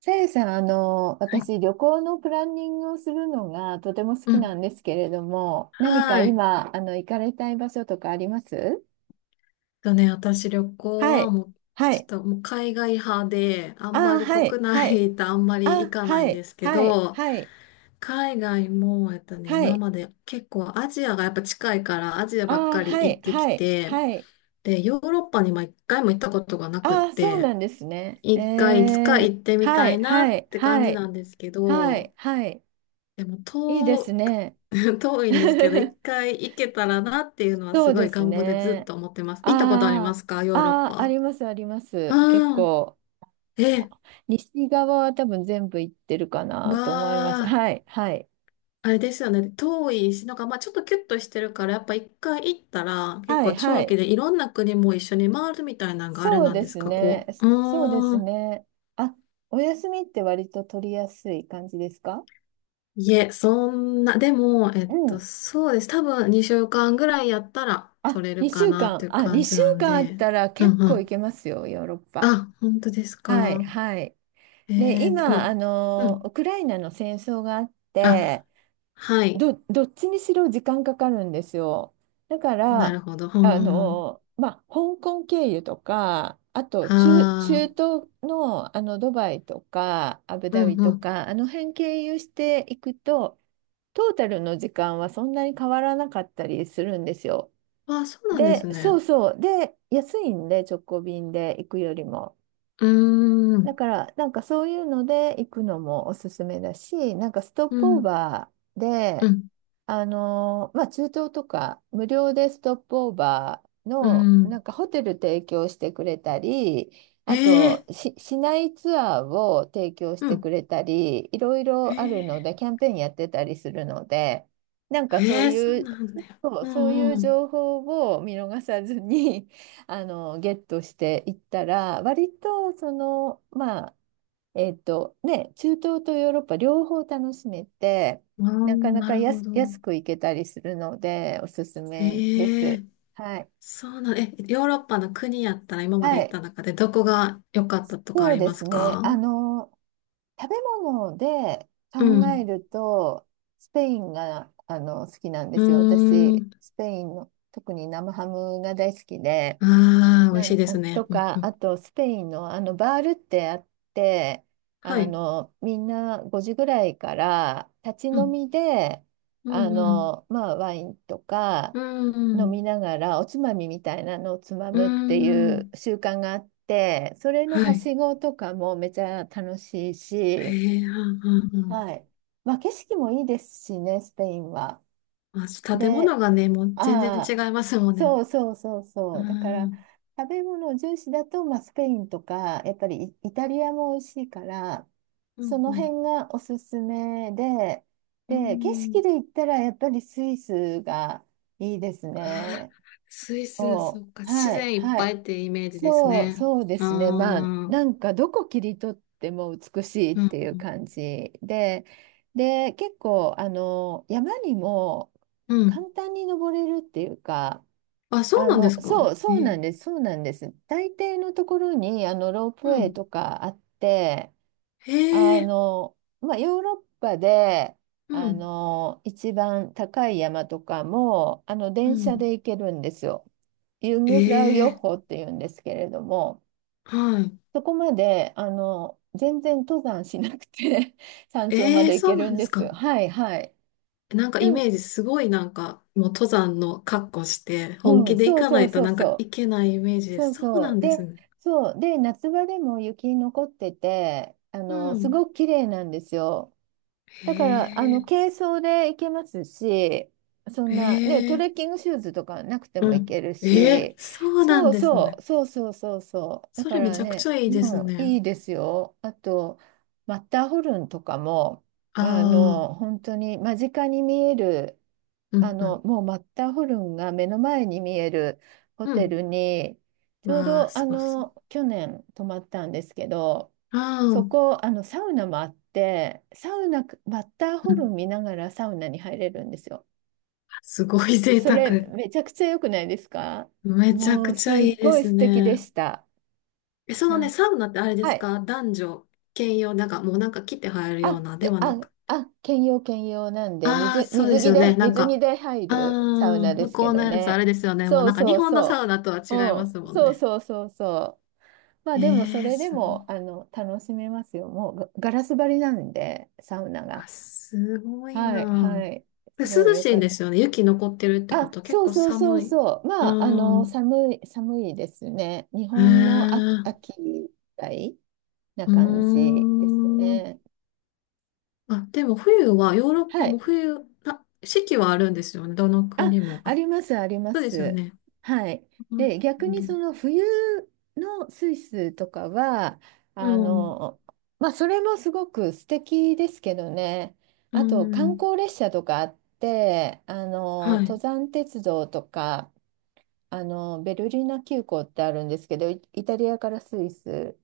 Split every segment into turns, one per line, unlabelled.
さやさん、
はい。
私、旅行のプランニングをするのがとても好
う
きな
ん。
んですけれども、何か
はい。
今、行かれたい場所とかあります？
とね、私旅行
は
は
い。
もう、
は
ちょっ
い。
ともう海外派で、あんま
あー
り
はい。
国
はい。
内とあんまり
あ、
行かない
は
んで
い。
すけ
はい。
ど、
はい。
海外も、
は
今
い。
まで結構アジアがやっぱ近いからアジアばっ
あー
かり
は
行
い。
ってき
はい。
て、
はい。
で、ヨーロッパにも一回も行ったことがなくっ
あーそう
て、
なんですね。
一回いつか
えー
行ってみ
は
た
い。
いな
は
っ
い。
て感
は
じ
い。
なんですけ
は
ど、
い。はい。
でも
いいですね。
遠いんですけど、一 回行けたらなっていうのは
そ
す
う
ご
で
い
す
願望でずっ
ね。
と思ってます。行ったことありま
あ
すか、
あ、
ヨーロッ
ああ、あ
パ？
ります、ありま
あ
す。結
あ、
構。
え、
西側は多分全部行ってるかな
ま
と思います。
あ、
はい、はい、
あれですよね。遠いし、なんかまあちょっとキュッとしてるから、やっぱ一回行ったら結
は
構
い、は
長期
い。
でいろんな国も一緒に回るみたいなのがあれ
そう
なん
で
です
す
か、
ね。
こ
そ
う。
そうです
うーん。
ね。あ、お休みって割と取りやすい感じですか？
いえ、そんな、でも、
うん。
そうです。多分2週間ぐらいやったら
あ、
取れる
2
か
週
なっ
間。
ていう
あ、
感じ
2
な
週
ん
間あっ
で。
たら
う
結
んう
構行
ん。
けますよ、ヨーロッパ。
あ、本当です
はい、
か？
はい。で、今、
今、うん。
ウクライナの戦争があって、
あ、はい。
どっちにしろ時間かかるんですよ。だか
な
ら、
るほど。うん。
香港経由とか、あと
は
中
あ、
東の、ドバイとかアブ
う
ダビ
んう
と
ん。
か、あの辺経由していくと、トータルの時間はそんなに変わらなかったりするんですよ。
あ、そうなんで
で、
す
そう
ね。
そう。で、安いんで、直行便で行くよりも。
うー
だ
ん、
から、なんかそういうので行くのもおすすめだし、なんかストッ
う
プオー
ん、
バー
う
で、
ん、
中東とか無料でストップオーバー
う
の、
ん。
なんかホテル提供してくれたり、
え
あと
え
し、市内ツアーを提供し
う
てく
ん。
れたり、いろい
え
ろあるの
え
で、キャンペーンやってたりするので、なんかそう
ええそう
いう、
なんだよ。
そう、
う
そうい
ん
う
うん。
情報を見逃さずにゲットしていったら、割とそのまあ、中東とヨーロッパ両方楽しめて、
ああ、
なかな
な
か
るほど。
安く行けたりするので、おすすめで
え
す。
え
はい、
そうなん、ヨーロッパの国やったら今ま
は
で行っ
い、
た中でどこが良かったとかあ
そう
り
で
ます
すね。
か？
食べ物で
う
考え
ん。
ると、スペインが好きなんで
う
すよ、
ー
私。
ん。
スペインの特に生ハムが大好きで。
ああ、美味
な
しい
ん
で
あ
すね。
と
うんう
か、あ
ん。
とスペインのバールってあって、
はい。
みんな5時ぐらいから立ち
う
飲
ん。
みで、
うんうん。
ワインとか
うんう
飲み
ん。
ながらおつまみみたいなのをつま
う
むっていう
ん。
習慣があって、それの
は
は
い。
しごとかもめちゃ楽しい
へ
し、
え、うんうんうん。
はい。まあ、景色もいいですしね、スペインは。
まあ、建
で、
物がね、もう全然
ああ、
違いますもんね。
そうそうそう
う
そう。だから、
ん。
食べ物重視だと、まあ、スペインとか、やっぱりイタリアも美味しいから、
う
そ
んう
の
ん。
辺がおすすめで、
う
で、景
ん。
色で言ったら、やっぱりスイスがいいです
ああ、
ね。
スイス、そ
こ
っか、
う、
自
はい、
然いっ
は
ぱ
い。
いってイメージです
そう、
ね。
そうで
ああ、
すね。まあ、
う
な
ん
んかどこ切り取っても美しいっ
う
ていう
ん
感じで、で、結構、山にも
うん。
簡単に登れるっていうか、
あ、そうなんです
そ
か、
う、そうなんです、そうなんです。大抵のところに、ロープウ
う
ェイ
ん。
とかあって、
へえ、
ヨーロッパで、
うん。
一番高い山とかも、
う
電車
ん。
で行けるんですよ。ユン
え
グフラウヨッ
え、
ホっていうんですけれども、
はい。
そこまで、全然登山しなくて 山頂ま
ええ、
で行
そ
け
う
る
なん
ん
で
で
す
す。
か？
はいはい。
なんかイ
なん、
メージすごいなんかもう登山の格好して本
うん、
気で行
そう
かな
そう
いと
そう
なんか
そう。
いけないイメージで
そ
す。
う
そう
そ
な
う。
んで
で、
すね。
そう。で、夏場でも雪残ってて、
う
す
ん。
ごく綺麗なんですよ。だから、
へえ、
軽装で行けますし、そんな、ね、
へ
ト
え、
レッキングシューズとかなくても
う
行
ん。
ける
ええ、
し、
そうな
そ
ん
う
です
そ
ね。
う、そうそうそうそう。だ
そ
か
れめ
ら
ちゃくち
ね、
ゃいいです
もうい
ね。
いですよ。あと、マッターホルンとかも、
ああ、
本当に間近に見える、
うん、うん、
もうマッターホルンが目の前に見えるホ
う
テ
ん。
ルに、ちょう
わあ、
ど、
すごそう。
去年泊まったんですけど、
ああ、
そ
う
こ、サウナもあって、サウナ、マッターホルン
ん。
見ながらサウナに入れるんですよ。
すごい贅
そ
沢。
れ、めちゃくちゃ良くないですか？
めちゃ
もう、
くち
す
ゃい
っ
いで
ごい
す
素敵で
ね。
した。
え、その
な
ね、
んか、
サウナってあれで
は
す
い。
か、男女兼用、なんかもうなんか来て入るよ
あ、
うなで
け
はな
あ、
く。
あ、兼用兼用なんで、
ああ、そうで
水
す
着
よ
で、
ね。なん
水着
か、
で入
あ
るサウナ
あ、
で
向
す
こ
け
う
ど
のやつあ
ね。
れですよね。もう
そう
なんか日
そう
本のサ
そ
ウナとは
う。
違
う
います
ん、
もん
そう
ね。
そうそうそう。まあでも、そ
ええ
れで
すごい。
も楽しめますよ。もうガラス張りなんで、サウナが。
あ、すごい
はい、
な。
はい。
で
すごい
涼
よ
しい
か
ん
っ
で
た。
すよね。雪残ってるってこ
あ、
とは結
そう
構
そうそ
寒
う
い。
そう。
あ
まあ、寒い、寒いですね。日
あ、へ
本の
え、
秋、秋みたいな
う
感じです
ーん。
ね。
あ、でも冬は、ヨーロッ
は
パも
い。
冬、あ、四季はあるんですよね。どの
あ、
国も。
あ
あ、
ります、ありま
そうですよ
す。
ね。
はい。
うん、
で、逆にその冬のスイスとかは、
う
あ
ん、
の、それもすごく素敵ですけどね。
う
あと、観
ん、
光列車とかあって、
は
登
い。
山鉄道とか、ベルリーナ急行ってあるんですけど、イタリアからスイス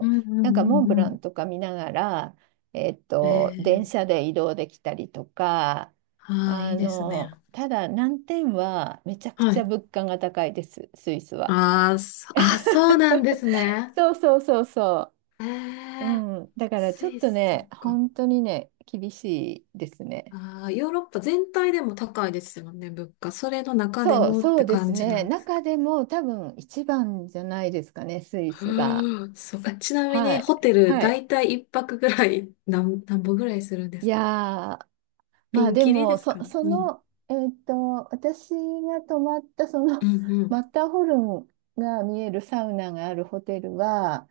うん、うん、
なんか
う
モン
ん、
ブ
う
ラ
ん。
ンとか見ながら、電
ええ
車で移動できたりとか、
ああ、いいですね。
ただ難点はめちゃく
は
ちゃ
い。
物価が高いです、スイスは。
ああ、そあ、そうなんで すね。
そうそうそうそ
え
う。う
え、
ん。だからち
ス
ょっ
イ
と
ス、そっ
ね、
か。
本当にね、厳しいですね。
ああ、ヨーロッパ全体でも高いですよね、物価。それの中で
そう、
もっ
そ
て
うです
感じな
ね。
んです
中
か？
でも多分一番じゃないですかね、スイ スが。
うーん、そうか。ちなみ
は
に、
い。
ホテル、
は
だ
い。
いたい一泊ぐらい、なんぼぐらいするんで
い
す
や
か？
ー、ま
ピ
あ
ン
で
キリで
も、
すかね。
そ
うん。
の、私が泊まったそ
う
の
んう
マ
ん。
ッター ホルンが見えるサウナがあるホテルは、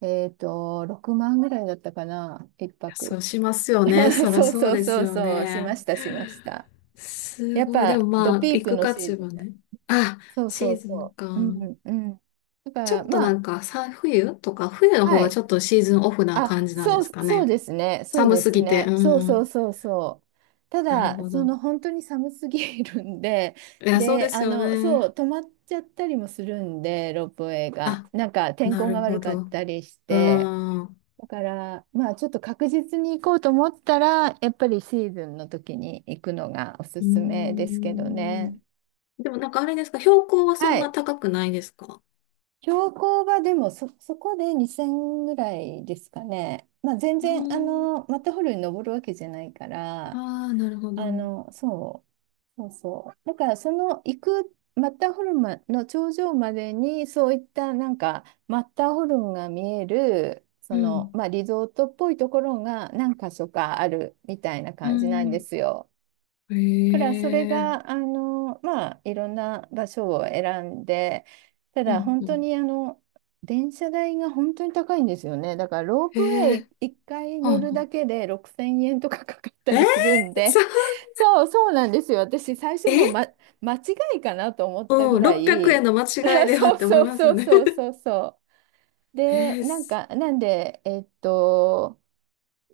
6万ぐらいだったかな、一泊。
そうしますよ ね。そりゃ
そう
そう
そう
です
そう
よ
そう、しま
ね。
した、しました。
す
やっ
ごい。でも
ぱ、
ま
ド
あ、
ピー
行
ク
く
の
価
シ
値
ーズ
は
ンだ。
ね。あ、
そうそ
シ
う
ーズン
そ
か。
う。うんうん。だか
ちょ
ら、
っと
ま
な
あ、
んか、冬とか、冬の方
は
が
い。
ちょっとシーズンオフな
あ、
感じなんで
そう、
すか
そう
ね？
ですね。そう
寒
で
す
す
ぎて。
ね。そう
う
そう
ん。
そうそう。た
なる
だ、
ほ
そ
ど。
の本当に寒すぎるんで、
いや、そうで
で、
すよ
そう、
ね。
止まっちゃったりもするんで、ロープウェイが。
あ、
なんか天
な
候が
るほ
悪かっ
ど。
たりし
う
て。
ん。う
だから、まあ、ちょっと確実に行こうと思ったら、やっぱりシーズンの時に行くのがおす
ー
すめですけど
ん。
ね。
でもなんかあれですか、標高はそ
は
んな
い。
高くないですか？
標高はでもそこで2000ぐらいですかね。まあ、全
うー
然、
ん。
マッターホルンに登るわけじゃないから、
ああ、なるほど。う
そう、そうそう。だから、その行くマッターホルンの頂上までに、そういったなんか、マッターホルンが見える、その、
ん。
まあ、リゾートっぽいところが何か所かあるみたいな
う
感じなんで
ん。
すよ。だ
へ
からそれが
え。
まあ、いろんな場所を選んで、た
う
だ
ん、
本
う
当
ん。
に電車代が本当に高いんですよね。だからロープウェ
へえ。
イ1回
はあ
乗
は
るだ
あ
けで6000円とかかかった
えー、
りするん
さ、
で、 そうそうなんですよ。私最初もう、
え
間違いかなと思ったぐ
うん、
ら
600円
い。
の間 違いでは
そう
って思い
そう
ます
そ
よ
う
ね？
そうそうそう
え
で、
ー、
なんか、なんで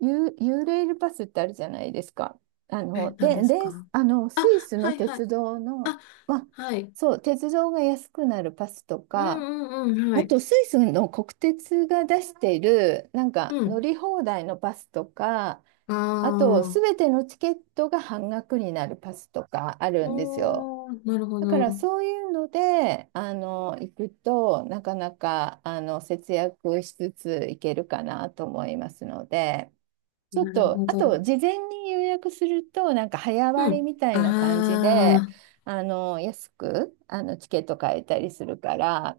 ユーレールパスってあるじゃないですか。あの、
何
で、
です
で、
か？
ス
あ、
イス
は
の
いはい。
鉄道の、
あ、
まあ、
はい。
そう、鉄道が安くなるパスと
う
か、
んうんうん、は
あ
い。
とスイスの国鉄が出している、なんか
う
乗
ん。
り放題のパスとか、
あ
あと、す
あ、
べてのチケットが半額になるパスとかあるんですよ。
おー、なるほ
だから
ど。
そういうので、行くと、なかなか、節約しつつ行けるかなと思いますので。ちょっ
なる
と、
ほ
あ
ど。
と、事前に予約すると、なんか早
う
割
ん。
りみたいな感じで、
ああ、
安く、チケット買えたりするから、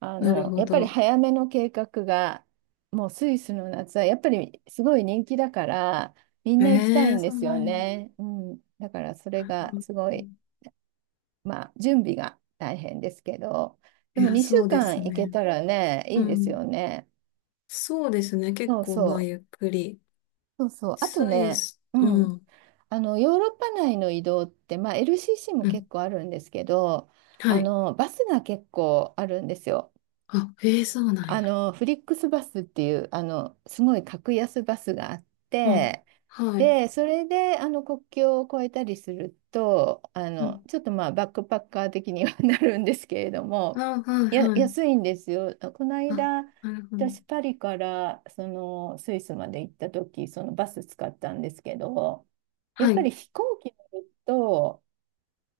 なるほ
やっぱり
ど。
早めの計画が、もうスイスの夏は、やっぱりすごい人気だから、みん
え
な行きたい
え
んで
そう
す
な
よ
ん
ね。うん。だから、それ
や。なる
が
ほど。
すごい、まあ、準備が大変ですけど、で
い
も
や、
2
そ
週
うで
間
す
行け
ね。
たらね、い
う
いです
ん。
よね。
そうですね。結
そう
構、まあ、
そ
ゆっ
う。
くり。
そうそう。あと
スイ
ね、
ス、
うん。
うん。
ヨーロッパ内の移動って、まあ、LCC も
うん。
結構あるんですけど、
はい。
バスが結構あるんですよ。
あ、ええそうなんや。
フリックスバスっていう、すごい格安バスがあっ
うん。
て、
はい。
で、それで、国境を越えたりすると、
うん。
ちょっとまあ、バックパッカー的には なるんですけれども、
あ、はい、
や、
はい。
安いんですよ。この
あ、
間、
なるほど。
私、パリから、その、スイスまで行った時、そのバス使ったんですけど、やっ
は
ぱり
い。
飛行機乗ると、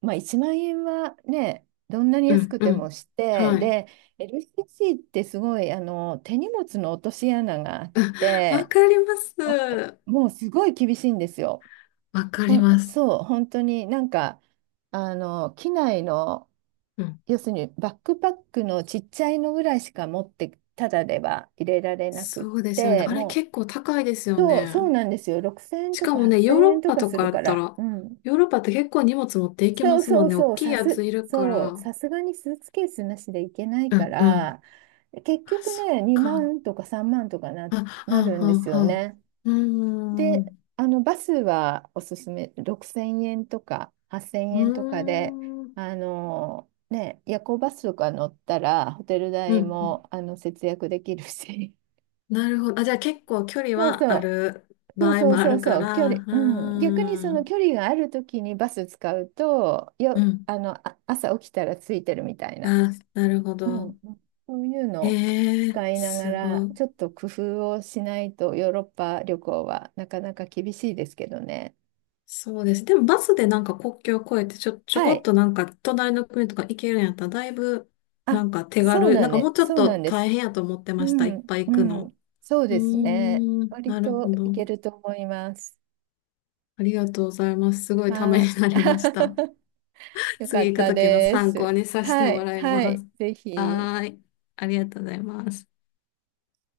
まあ、1万円はね、どんなに
う
安
ん、
く
う
て
ん。
もして、
はい。
で、LCC ってすごい手荷物の落とし穴があっ
わ
て、
かりま
わ
す。
もうすごい厳しいんですよ。
わかります。
そう、本当になんか、機内の、
うん。
要するにバックパックのちっちゃいのぐらいしか持って、ただでは入れられなくっ
そうですよね。
て、
あれ
も
結構高いです
う、
よ
そう、そう
ね。
なんですよ。6000円
し
と
か
か
もね、
8000
ヨーロ
円
ッ
と
パ
か
と
す
か
る
や
か
った
ら。
ら、
うん、
ヨーロッパって結構荷物持っていき
そ
ま
う
すも
そ
ん
う
ね。大
そう、
きいやついるから。
さすがにスーツケースなしでいけない
う
か
んうん。
ら、結
あ、
局
そっ
ね、2
か。
万とか3万とかな、
あ、は
な
あ
るんです
はあ
よ
はあ。
ね。
うーん。
で、
う
バスはおすすめ、6000円とか8000
ー
円とかで、
ん。
ね、夜行バスとか乗ったら、ホテル
う
代
ん。
も、節約できるし、
なるほど。あ、じゃあ結構距 離
そう
はあ
そう、
る
そ
場
う
合
そう
もあ
そう
るか
そう、距
ら、
離、
う
うん、逆にそ
ー
の
ん。
距離があるときにバス使うと、
う
よ、
ん。
あの、あ、朝起きたらついてるみたいな、
あ、なるほ
う
ど。
ん、そういうのを
ええ
使いなが
すご
ら、
い。
ちょっと工夫をしないとヨーロッパ旅行はなかなか厳しいですけどね。
そうです。でもバスでなんか国境を越えてちょ、ちょ
は
こっ
い。
となんか隣の国とか行けるんやったらだいぶな
あ、
んか手
そう
軽、
な
な
ん
んかも
ね、
うちょっ
そうな
と
んで
大
す。
変やと思って
う
ました。いっ
ん、
ぱい行
う
くの。
ん、そう
う
ですね。
ーん。
割
なるほ
とい
ど。
けると思います。
ありがとうございます。すごいため
はい。
になりました。
よか
次
っ
行く
た
ときの
で
参考
す。
にさせて
は
も
い、
らい
は
ま
い、
す。
ぜひ。
はーい。ありがとうございます。